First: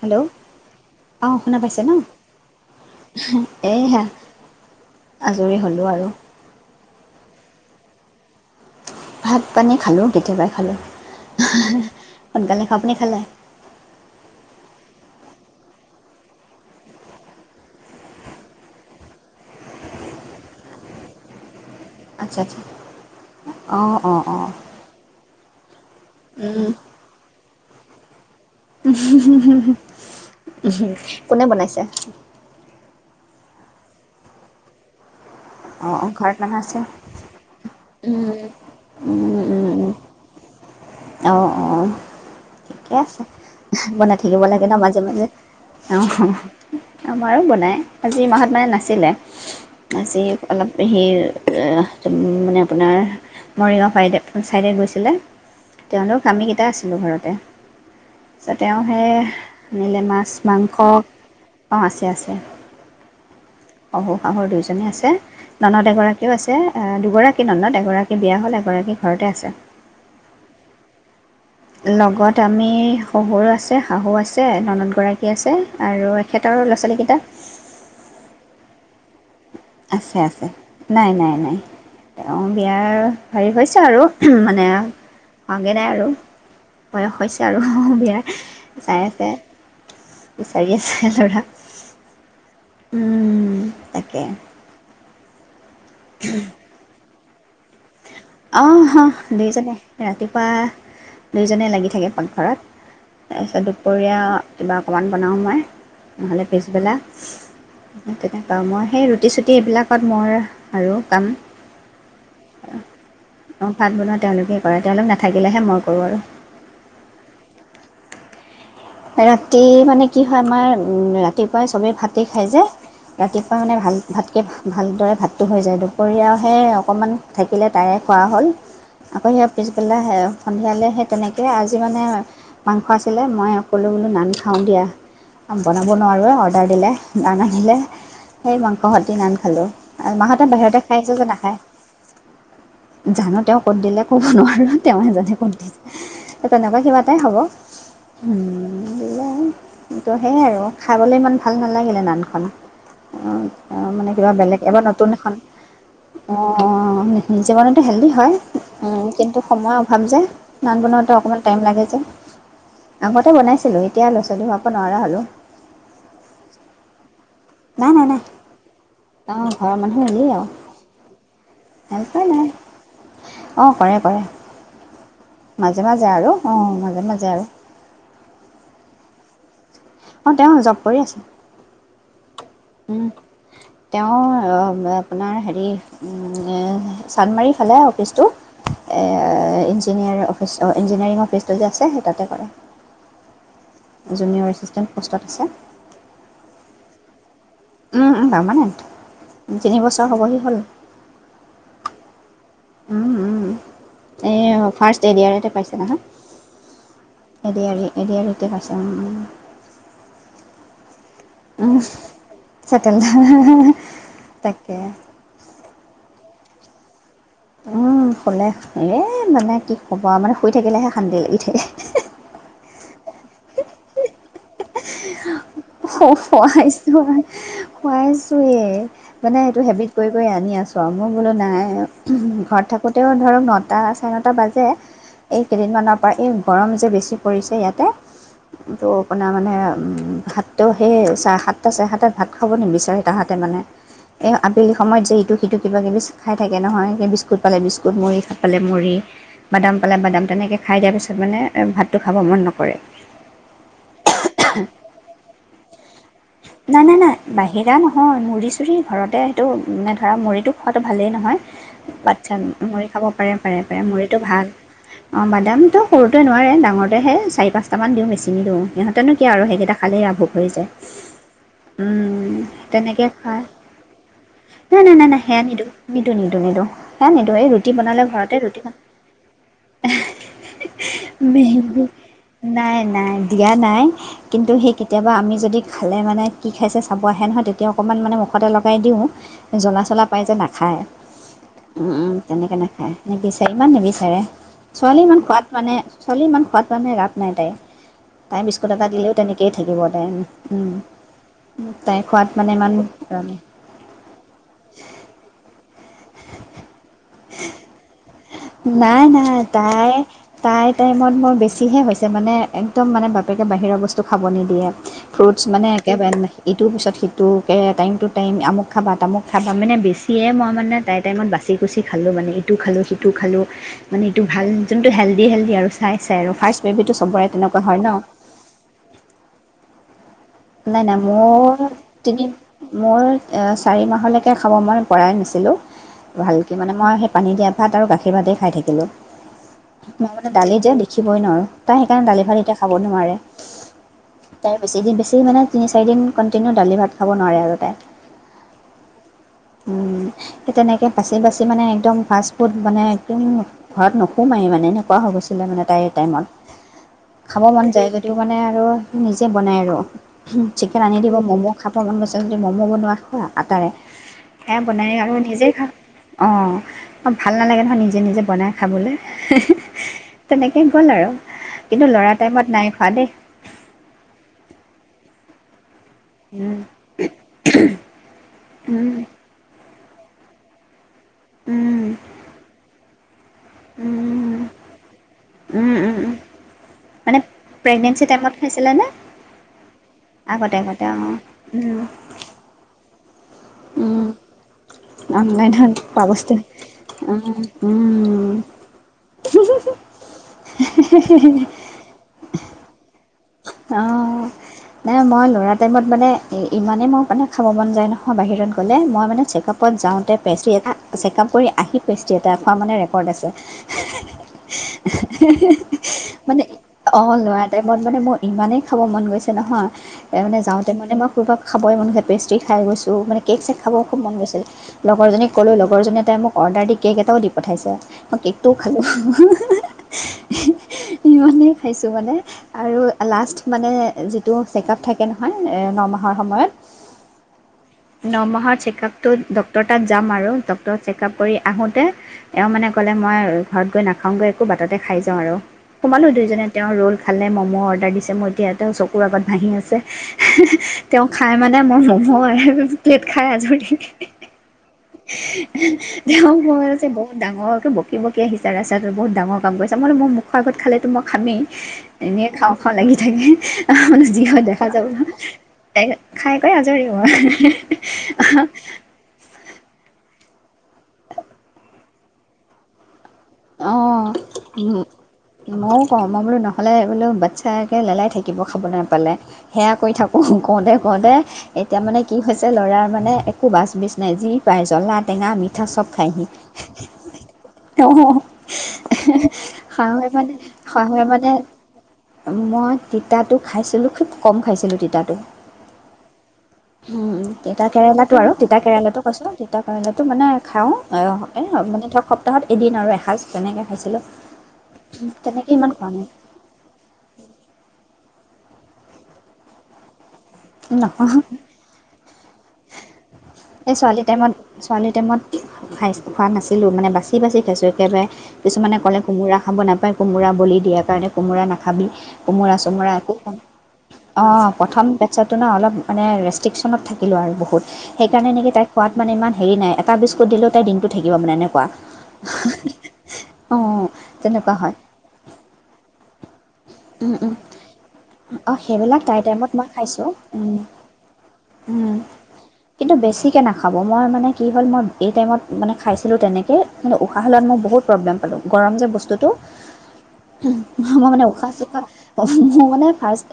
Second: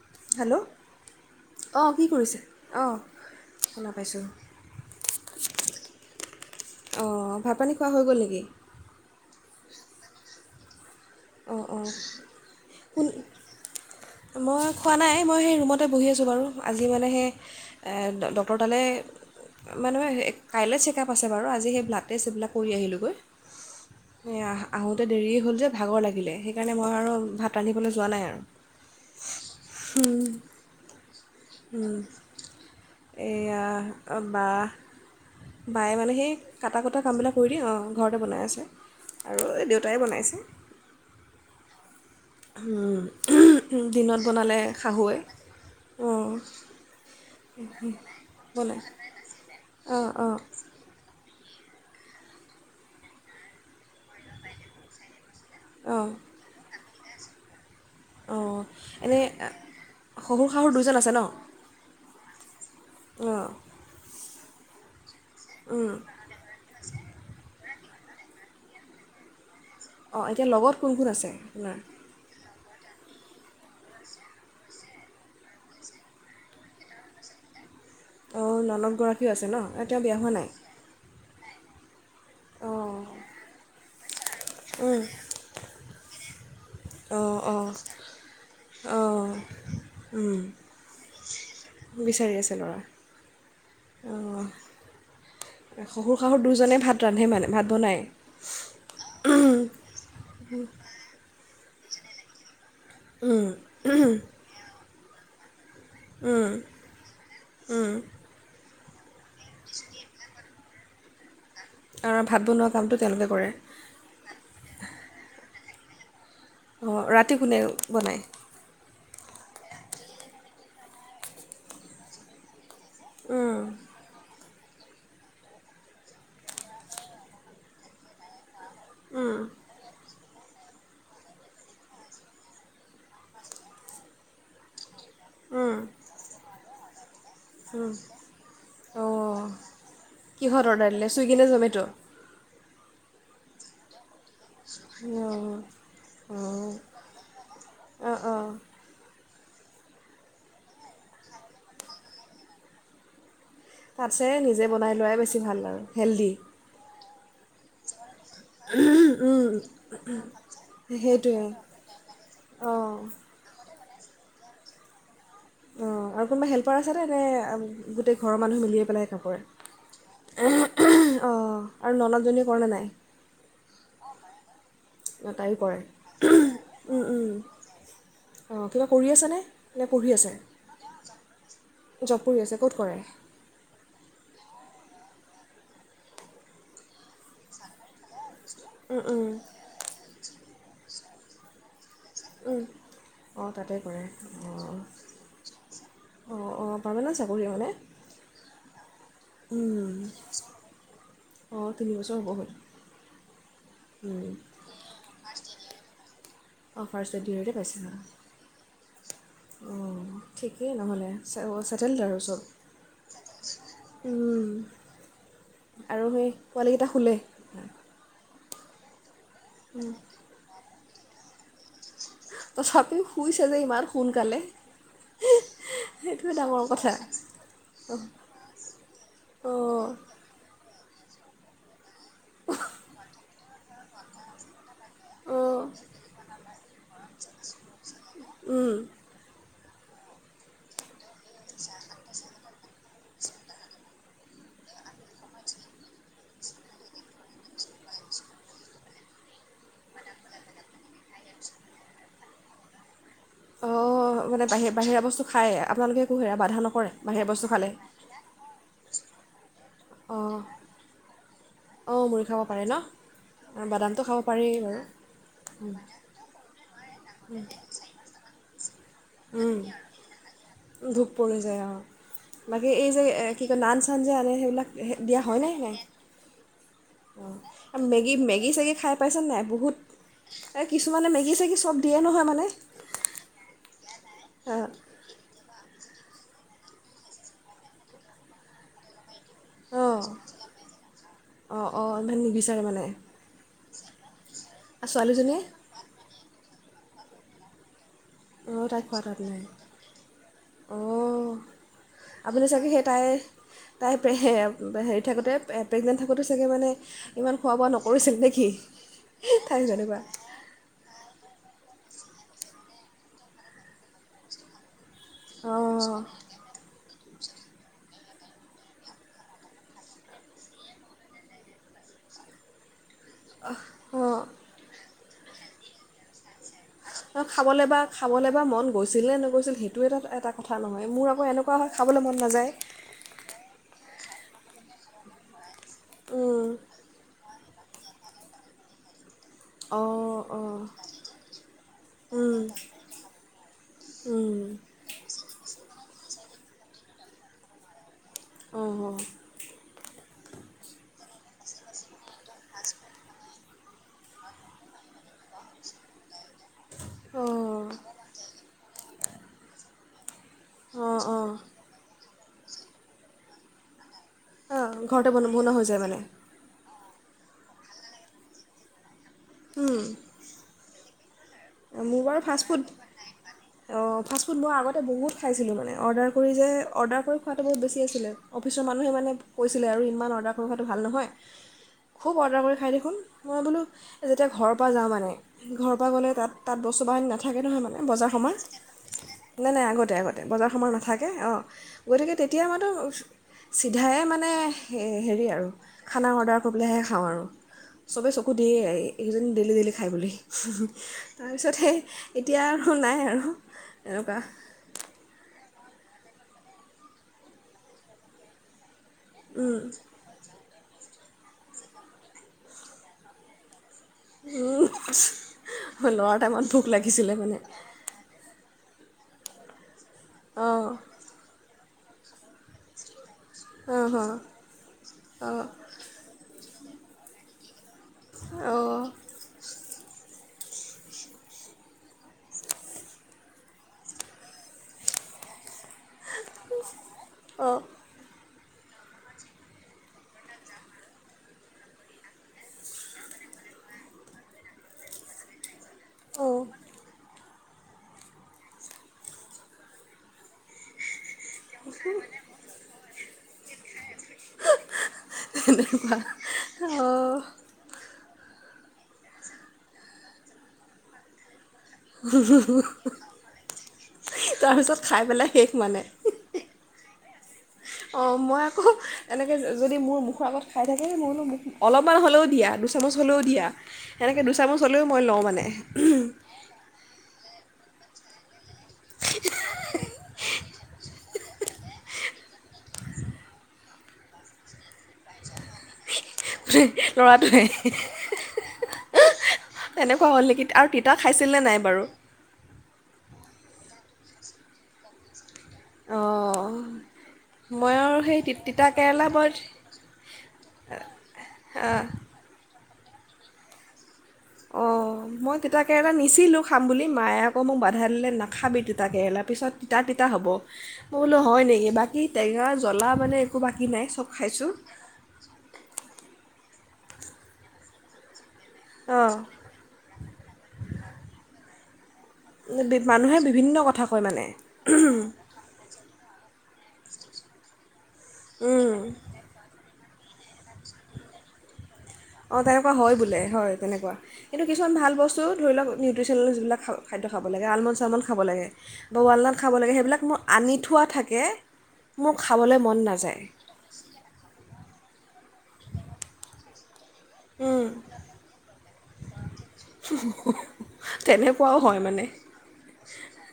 Hello অ শুনা পাইছে অঁ ন কি কৰিছে অঁ এই শুনা হ পাইছোঁ আজৰি হলে আৰু অ ভাত পানী খোৱা হৈ গল নেকি ভাত পানী খালো কেতিয়াবাই খালোঁ অঁ অঁ সোনকালে আপুনি খালে মই খোৱা নাই মই সেই ৰুমতে বহি আছোঁ বাৰু আজি মানে সেই ডক্টৰ তালৈ মানে কাইলৈ চেকআপ আছে বাৰু আজি সেই ব্লাড তাতে আচ্ছা চেইবিলাক আচ্ছা কৰি আহিলো গৈ অঁ অঁ অঁ আহোতে দেৰি হয় য ভাগৰ লাগিলে সেইকাৰণে মই আৰু ভাত ৰান্ধিবলৈ যোৱা নাই আৰু উ উম, [inaudible] উ ক বনাইছে এইয়া বাৰ অঁ বায়ে অঁ মানে সেই ঘৰত মানুহ আছে কটা কুটা কামবিলাক কৰি দিয় অঁ ঘৰতে বনাই আছে আৰু দেউতাই বনাইছে অঁ অঁ ঠিকে উম, আছে বনাই দিনত থাকিব বনালে লাগে ন মাজে শাহুৱে মাজে অহ অঁ মায়ো বনাই আজি মাহত নাই, বনাই নাছিলে অঁ সেই অঁ মানে আপোনাৰ মৰিগাঁও চাইডে গৈছিলে অঁ তেওঁলোক আমি কেইটা আছো। ঘৰতে পিচে অঁ তেওঁ সে এনেই নে মাছ শহুৰ শাহুৰ মাংস দুজন আছে ন অঁ আছে আছে অঁ উ। হব আগৰ দুয়োজনে আছে ননদ উম, এগৰাকীও আছে এ দুগৰাকী ননদ এগৰাকী বিয়া হ'ল এগৰাকী ঘৰতে আছে অঁ এতিয়া লগত কোন কোন আছে আপোনাৰ লগত আমি শহুৰো আছে শাহু আছে ননদগৰাকী আছে আৰু এখেতৰ ল'ৰা ছোৱালীকেইটা অঁ নানদ গৰাকী আছে আছে নাই নাই নাই উ তেওঁ অঁ বিয়াৰ হেৰি হৈছে আৰু উহম মানে উম, ভাগেই নাই আৰু বয়স অঁ হৈছে আৰু অঁ বিয়াৰ চাই অঁ আছে উম, বিচাৰি আছে দৰা বিচাৰি আছে ল'ৰা অ শহুৰ শাহুৰ দুইজনে ভাত ৰান্ধে মানে ভাত বনায়। আহ হয় দুই জনে ৰাতিপুৱা দুই যেনে লাগি থাকে পাকঘৰত উম, তাৰপিছত উম, দুপৰীয়া কিবা অকণমান বনাওঁ মই নহ'লে উম, পিছবেলা উম। তেনেকুৱা মই সেইটোত প্ৰতিশ্ৰুতি এইবিলাকত মই আৰু কাম আৰু ভাত বনোৱা কামটো তেওঁলো অ ভাত বনাৱা তেওঁলোকে কৰে তেওঁলোক নাথাকিলেহে মই কৰোঁ আৰু অঁ ৰাতি কোনে বনায়। ৰাতি মানে কি হয় আমাৰ উ ৰাতিপুৱাই চবেই ভাতে খাই যে। উম, ৰাতিপুৱা মানে ভাল ভাত। ভালদৰে ভাতটো হৈ যায় দুপৰীয়াহে অকণমান থাকিলে তাৰে খোৱা হ'ল। আকৌ উম, সেৱা পিছবেলা আহে সন্ধিয়ালৈ সেই তেনেকৈ আজি মানে মাংস আছিলে মই কলো বোলো নান খাওঁ দিয়া। উম, বনাব নোৱাৰো অৰ্ডাৰ দিলে নান আনিলে উম। সেই মাংস সতে নান অঁ খালোঁ মাহঁতে কিহত বাহিৰতে অৰ্ডাৰ খাই দিলে আহিছে যে চুইগি নে নাখায় জমেট' অঁ জানো তেওঁ ক'ত দিলে। ক'ব নোৱাৰোঁ তেওঁ এজনে কোন দিছে অঁ তেনেকুৱা কিবা এটাই হ'ব অঁ অঁ [unintelligible] তো সেয়াই আৰু খাবলৈ ইমান ভাল নালাগিলে নানখন অ মানে তাতছে কিবা বেলেগ নিজে এবাৰ বনাই নতুন লোৱাই এখন বেছি ভাল আৰু হেল্ডি অ। নিজমানে টো হেল্ডি হয় কিন্তু সময় অভাৱ যে নান বনাওঁতে অকণমান সেইটোৱে টাইম লাগে যে। অঁ বনাইছিলো এতিয়া ল'ৰা ছোৱালী হোৱা পৰা নোৱাৰা হ'লো অঁ আৰু কোনোবা হেল্পাৰ আছেনে নে নাই নাই গোটেই নাই ঘৰৰ মানুহে মিলিয়ে পেলাই কাপোৰ অঁ ঘৰৰ মানুহ হেৰি আৰু অঁ আৰু হেল্প কৰে ননদজনীয়ে কৰেনে নাই। অঁ কৰে কৰে। অঁ তায়ো কৰে মাজে মাজে আৰু অ উম, মাজে উম। মাজে আৰু অঁ কিবা কৰি আছেনে নে পঢ়ি অঁ তেওঁ জব কৰি আছে জব কৰি আছে ক'ত কৰে। উম তেওঁ আপোনাৰ হেৰি উ চানমাৰি ফালে অফিচটো উম, উম, ইঞ্জিনিয়াৰ অফ ইঞ্জিনিয়াৰিং অফিচটো যে আছে তাতে কৰে। উম। অঁ তাতে কৰে জুনিয়ৰ অঁ এচিষ্টেণ্ট পোষ্টত আছে অঁ অঁ পাৰমানেণ্ট চাকৰি মানে। উম পাৰ্মানেণ্ট উম। তিনিবছৰ হ'বহি হ'ল অঁ তিনি বছৰ হ'ব হ'ল উম উম উম। এই ফাৰ্ষ্ট এ ডি আৰ। তে পাইছে নহয়। অ' ফাৰ্ষ্ট দিওঁতে পাইছা ন অ অ ঠিকেই নহ'লে চেটেল আৰু চহ চটেল ধ তাকে পোৱালি কেইটা সোলে উম অকলে শুলে মানে কি ক'বা মানে শুই থাকিলে হে সানটি উঠে। তথাপিও শুইছে যে ইমান সোনকালে সেইটোৱে ডাঙৰ কথা খুৱাইছো অ', খুৱাইছোৱে মানে এইটো অ', হেবিট কৰি কৰি আনি আছো। তমু বোলো নাই অ ঘৰত থাকোঁতেও ধৰক ন তাৰ চাৰে আঠটা বাজে। এই অ', কেইদিনমানৰ পৰা এই গৰম যে বেছি পৰিছে ইয়াতে, উম। এইটো আপোনাৰ মানে ভাত তহতে সেহ চাৰে সাতটা চাৰে সাততে ভাত খাব নিবিচাৰে তাহাঁতে মানে, এই আবেলি সময়ত যে ইটো সিটো কিবা কিবি খাই থাকে নহয় বিস্কুট পালে বিস্কুট, মুৰি পালে মুৰি, বাদাম পালে বাদাম তেনেকৈ খাই দিয়াৰ পাছত মানে ভাতটো খাব মন নকৰে। অ মানে বাহিৰ বাহিৰা বস্তু খাই আপোনালোকে একো হেৰা বাধা না নকৰে না না বস্তু খালে? বাহিৰা নহয় মুৰি চুৰি ঘৰত তো ধৰা অ', মুৰিটো খোৱাটো ভালেই নহয়, অ', মুড়ি বাচ্ছা খাব পাৰে ন? মুৰি খাব পাৰে পাৰে পাৰে বাদামটো খাব মুৰিটো পাৰি ভাল বাৰু বাদামটো সৰুটোৱে নোৱাৰে ডাঙৰটোৱেহে চাৰি পাঁচটামান দিওঁ বেছি দিওঁ। তেনে কি আৰু উম, সেইকেইটা খালেই আভুক হৈ যায়। ধূপ অ পৰি উম, বাকী এই যে তেনেকৈ খায় কি কয় নান চান যে আনে সেইবিলাক নাই নাই নাই দিয়া নাই হয় সেয়া নে নিদিওঁ নাই নিদিওঁ নিদিওঁ নিদিওঁ সেয়া নিদিওঁ এই ৰুটি অ বনালে মেগী ঘৰতে মেগী ৰুটি চেগী বন- খাই পাইছে নাই বহুত, এই কিছুমানে মেগী চেগী চব দিয়ে নহয় মানে নাই নাই দিয়া নাই কিন্তু অ', সেই কেতিয়াবা আমি যদি খালে মানে কি খাইছে চাব আহে নহয়, তেতিয়া অকণমান মানে মুখতে লগাই দিওঁ। জ্বলা অ', চলা পায় যে নাখায়। অ', অ', ইমান তেনেকে নিবিচাৰে মানে নাখায় মেগী চেগ ইমান নিবিচাৰে ছোৱালী ইমান খোৱাত ছোৱালীজনীয়ে মানে ছোৱালী ইমান খোয়াদ মানহে ৰাভ নাই তাই তাই অঁ বিস্কুট এটা খোৱা দিলেও তাত তেনেকে থাকিব তাই ওম অ আপুনি চাগে সেই তাই তাই হেৰি থাকোতেই প্ৰেগনেণ্ট থাকোঁ তুমি চাগে মানে ইমান খোৱা বোৱা নকৰিছিলা নেকি নাই নাই থাইক যেনেকুৱা হে হৈছে মানে একদম মানে বাপেকে বাহিৰৰ বস্তু খাব নিদিয়ে ফ্ৰুটছ মানে অঁ একেবাৰে ইটোৰ পিছত সিটো টোকে টাইম টু টাইম আমুক খাবা তামুক খাবা মানে বেছিয়ে মই মানে তাই টাইমত বাচি কুচি খালোঁ মানে এইটো খালো সেইটো এইটো খালো মানে অঁ এইটো ভাল যে হেল্দি হেল্দি আৰু চাই চাই আৰু ফাৰ্ষ্ট বেবীটো অ চবৰে তেনেকুৱা খাবলে হয় বা ন। খাবলে বা মন গৈছিল নে নগৈছিল সেইটো এটা কথা নাই নহয় নাই আকৌ মোৰ এনেকুৱা হয় খাবলৈ মন তিনি নাযায় মোৰ এ চাৰি মাহ নোহোৱালৈকে খাব মই পৰাই নাছিলোঁ উম ভালকে মানে মই সেই পানী দিয়াত ভাত আৰু গাখীৰ ভাতেই খাই থাকিলোঁ মই অঁ মানে দালি অঁ যে দেখিবই নোৱাৰো তাই সেইকাৰণে দালি ভাল উম এতিয়া খাব নোৱাৰে উম তাই বেছি দিন বেছি সেই মানে তিনি চাৰিদিন কণ্টিনিউ দালি ভাত খাব নোৱাৰে আৰু যাতে আহ হ সেই তেনেকৈ বাচি বাচি মানে একদম ফাষ্ট ফুত বনাই একদম ঘৰত নোসোমায় মানে এনেকুৱা হৈ গৈছিলে মানে তাইৰ টাইমত খাব মন অঁ যায় গতিকে মানে আৰু নিজে বনাই আৰু চিকেন আনি অঁ দিব অঁ ম'ম' খাব ত যদি ম'ম' বনোৱা খোৱা আটাৰে সি অঁ বনাই ঘৰতে আৰু বন নিজে বনোৱা হৈ খায় যায় মানে অ অ ভাল নালাগে নহয় নিজে নিজে বনাই খাবলৈ তেনেকে ক'ল আৰু [unintelligible] কিন্তু মোৰ ল'ৰা বাৰু টাইমত ফাষ্টফুড নাই খোৱা অ ফাষ্টফুড মই আগতে বহুত খাইছিলো মানে অৰ্ডাৰ কৰি যে অৰ্ডাৰ কৰি খোৱাটো বহুত বেছি আছিলে অফিচৰ মানুহে দেই মানে কৈছিলে আৰু ইমান অৰ্ডাৰ কৰিবটো ভাল নহয় উম, খুব অৰ্ডাৰ কৰি খায় দেখোন মই বোলো উম, যেতিয়া উম, ঘৰ প যাব মানে উম, ঘৰৰ পৰা উম, গ'লে তাত মই মানে নাথাকে নহয় প্ৰেগনেঞ্চি বজাৰ টাইমত সময়ত খাইছিলেনে? নাই নাই আগত বজাৰ আগতে সমাৰ আগতে অ, নাথাকে অঁ উম, গৈ থাকে তেতিয়া মাতো উম, চিধাই মানে সেই হেৰি আৰু অনলাইনত পোৱা খানা বস্তু অৰ্ডাৰ কৰিবলৈহে খাওঁ উম, আৰু চবেই চকু উম, দিয়ে এইজন ডেলি দেলি খাই বুলি হু হু তাৰপিছতে এতিয়া আৰু নাই আৰু অ এনেকুৱা নাই মই লৰা টাইমত মানে ইমানেই মোৰ মানে খাব মন যায় নহয় বাহিৰত গ'লে মই মানে চেকআপত যাওঁতে [inaudible] চেকআপ কৰি আহি পেষ্ট্ৰী এটা খোৱা মানে ৰেকৰ্ড আছে হে হে হে ল'ৰা মানে টাইমত ভোক অ লাগিছিলে মানে লোৱা টাইমত মানে মোৰ ইমানেই খাব মন গৈছে নহয় ত মানে অঁ যাওঁতে মানে মই ক'ৰবাক খাবই মন হেপেষ্ট ৰুটি খাই গৈছোঁ মানে কে'ক চেক খাবও অঁ খুব অঁ মন গৈছিল লগৰজনীক ক'লো লগৰজনী তাই মোক অৰ্ডাৰ দি কেক এটাও দি পঠাইছে অ কেকটোও অঁ অঁ খালো [unintelligible] [unintelligible] ইমানেই খাইছোঁ মানে আৰু লাষ্ট মানে যিটো চেকআপ থাকে নহয় নমাহৰ সময়ত অঁ নমাহৰ চেকআপটো ডক্তৰ তাত যাম আৰু ডক্তৰ চেকআপ কৰি আহোঁতে এওঁ মানে ক'লে মই ঘৰত গৈ নাখাওঁগৈ একো বাটতে খাই যাওঁ আৰু সোমালো অঁ দুইজনে তেওঁৰ ৰোল খালে মম মৰ অৰ্ডাৰ দিছে মই এতিয়া তেওঁ চকুৰ আগত ভহি আছে হেহে তেওঁ খাই মানে মই [unintelligible] খাই আজৰি হিহি এনেকুৱা যাওঁ মই যে বহুত অঁ ডাঙৰকে ব বকি বকি আহিছে ৰাস্তাটো বহু ডাঙৰ কাম কৰিছা মই বুলো মোৰ মুখৰ আগত খালেতো মই খামেই উ হু হু নি থাকে‌‌ মানে যি হলেও দেখা যাব ন খাই পেলাই শেষ খাই কয় আজৰি অ হে হে হে অ মই আকৌ এনেকে যদি মোৰ মুখৰ আগত খাই থাকে মই বোলো মোক অলপমান হ'লেও দিয়া দুচামুচ হ'লেও দিয়া অ সেনেকৈ দুচামুচ উ হ'লেও মই লওঁ মানে মইও কওঁ মই বোলো নহলে বোলো বাচ্ছা তাকে লেলাই থাকিব খাব নাপালে সেয়া কৰি থাকোঁ কওঁতে কওঁতে এতিয়া মানে কি হৈছে ল'ৰাৰ মানে একো বাচ বিজ নাই যি পায় জ্বলা টেঙা মিঠা চব খায় সি লৰাটোৱে‌‌ হে হে হে এহ হে হে শাহুৱ মানে নেকি আৰু তিতা শাহুৱে মানে খাইছিলনে নাই বাৰু মই তিতাটো খাইছিলোঁ খুব কম খাইছিলোঁ তিতাটো অঁ উম তিতা মই কেৰেলাতটো সেই আৰু তি তিতা কেৰেলাতো কেৰেলা কৈছো বৰ তিতা কেৰেলাতটো মানে খাও মানে ধৰক সপ্তাহত এদিন মই এসাঁজ তেনেকৈ খাইছিলোঁ অ মই তেনেকৈ ইমান খোৱা তিতাকেৰেলা নাই নিছিলো খাম বুলি মায়ে আকৌ মোক বাধা দিলে ন খাবি তিতা কেৰেলা পিছত তিতা এ হ'ব মই নহয় বোলো হয় নেকি বাকী টেঙা জ্বলা মানে একো বাকী এই নাই ছোৱালী চব টাইমত খাইছোঁ ছোৱালীৰ টাইমত খাই খোৱা নাছিল খাইছিলো‌‌ মানে বাচি বাচি খাইছো একেবাৰে কিছুমানে ক'লে অঁ কোমোৰা খাব নাপায় কোমোৰা বলি দিয়াৰ কাৰণে কোমোৰা নাখাই খাবি কোমোৰা চোমোৰা একো মানুহে বিভিন্ন কথা কয় অ মানে প্ৰথম বচছাটো ন অলপ মানে ৰেষ্ট্ৰিকচনত থাকিলো আৰু বহুত সেইকাৰণে তাইক খোৱাত মানে ইমান হেৰি এটা বিস্কুট দিলেও তাই দিনটো থাকিব মানে এনেকুৱা অ তেনেকুৱা হয় বোলে হয় অঁ তেনেকুৱা কিন্তু তেনেকুৱা কিছুমান হয় ভাল বস্তু ধৰি লওক লোচেন লোজ বিলাক খাদ্য খাব লাগে আলমন চালমন খাব লাগে অঁ বা সেইবিলাক তাই ৱালনাট টাইমত খাব মই লাগে সেইবিলাক খাইছোঁ মোৰ আনি থোৱা থাকে মোৰ খাবলৈ মন কিন্তু নাযায় বেছিকৈ নাখাব মই মানে কি হ'ল মই এই টাইমত মানে খাইছিলোঁ তেনেকৈ কিন্তু উশাহ লোৱাত মই উম, বহুত প্ৰব্লেম পালো গৰম যে বস্তুতটো মই মানে উশাহ তেনেকুৱাও হয় মানে মোৰ মানে ফাৰ্ষ্ট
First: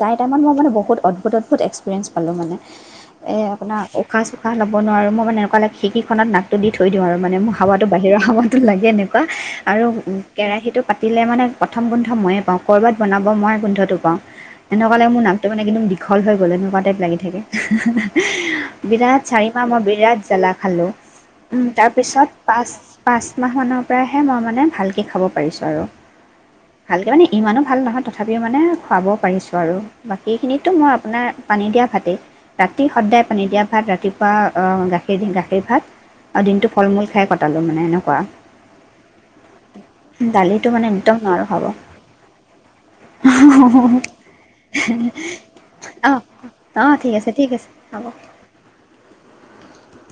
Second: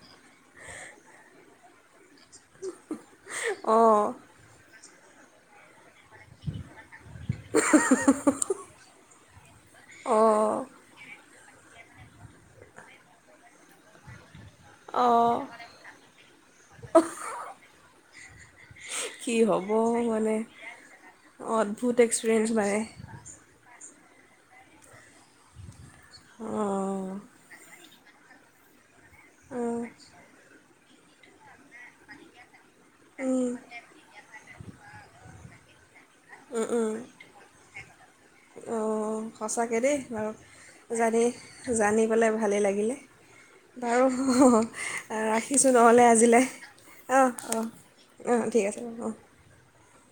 তাইৰ টাইমত মই মানে ব অদ্ভূত অদ্ভূত এস্কপিৰিয়েঞ্চ পালো মানে এই আপুনাৰ অঁ উসাহ চুখা বনোৱা আৰু মই মানে অকলে খিৰিকীখনত নাকটো দি থৈ দিওঁ আৰু মানে মোৰ হাৱাটো বাহিৰৰ হাৱাটো লাগে এনেকুৱা আৰু অঁ কেৰাহীটো পাতিলে মানে প্ৰথম বন্ধ ময়েই পাওঁ ক'ৰবাত বনাব মই গোন্ধটো পাওঁ এনেকুৱা লাগে মোৰ অঁ নামটো মানে একদম দীঘল হৈ গ'ল এনেকুৱা টাইপ লাগি থাকে বিৰাট কি চাৰি মাহ হ'ব মই বিৰাট মানে জ্বালা খালো উম তাৰ অদ্ভুত পিছত এক্সপিৰিয়েঞ্চ পাঁচ মানে পাঁচ মাহ মানৰ প্ৰায়হে মই মানে ভালকৈ খাব পাৰিছোঁ আৰু ভালকে অঁ মানে ইমানো ভাল নহয় তথাপিও মানে খুৱাব পাৰিছোঁ আৰু অঁ বাকীখিনিত টো মই আপোনাৰ পানী দিয়া ভাতে ৰাতি সদায় উম পানী দিয়া ভাত ৰাতিপুৱা গাখীৰ দি গাখীৰ ভাত আৰু উম দিনটো ফল উম মূল খাই কটালো মানে অঁ সঁচাকৈ দেই বাৰু এনেকুৱা দালিটো মানে একদম জানি নোৱাৰো খাব জানি পেলাই ভালেই লাগিলে বাৰু ৰাখিছোঁ নহ'লে অঁ আজিলৈ ঠিক অঁ আছে ঠিক অঁ আছে হ'ব অঁ ঠিক আছে বাৰু অঁ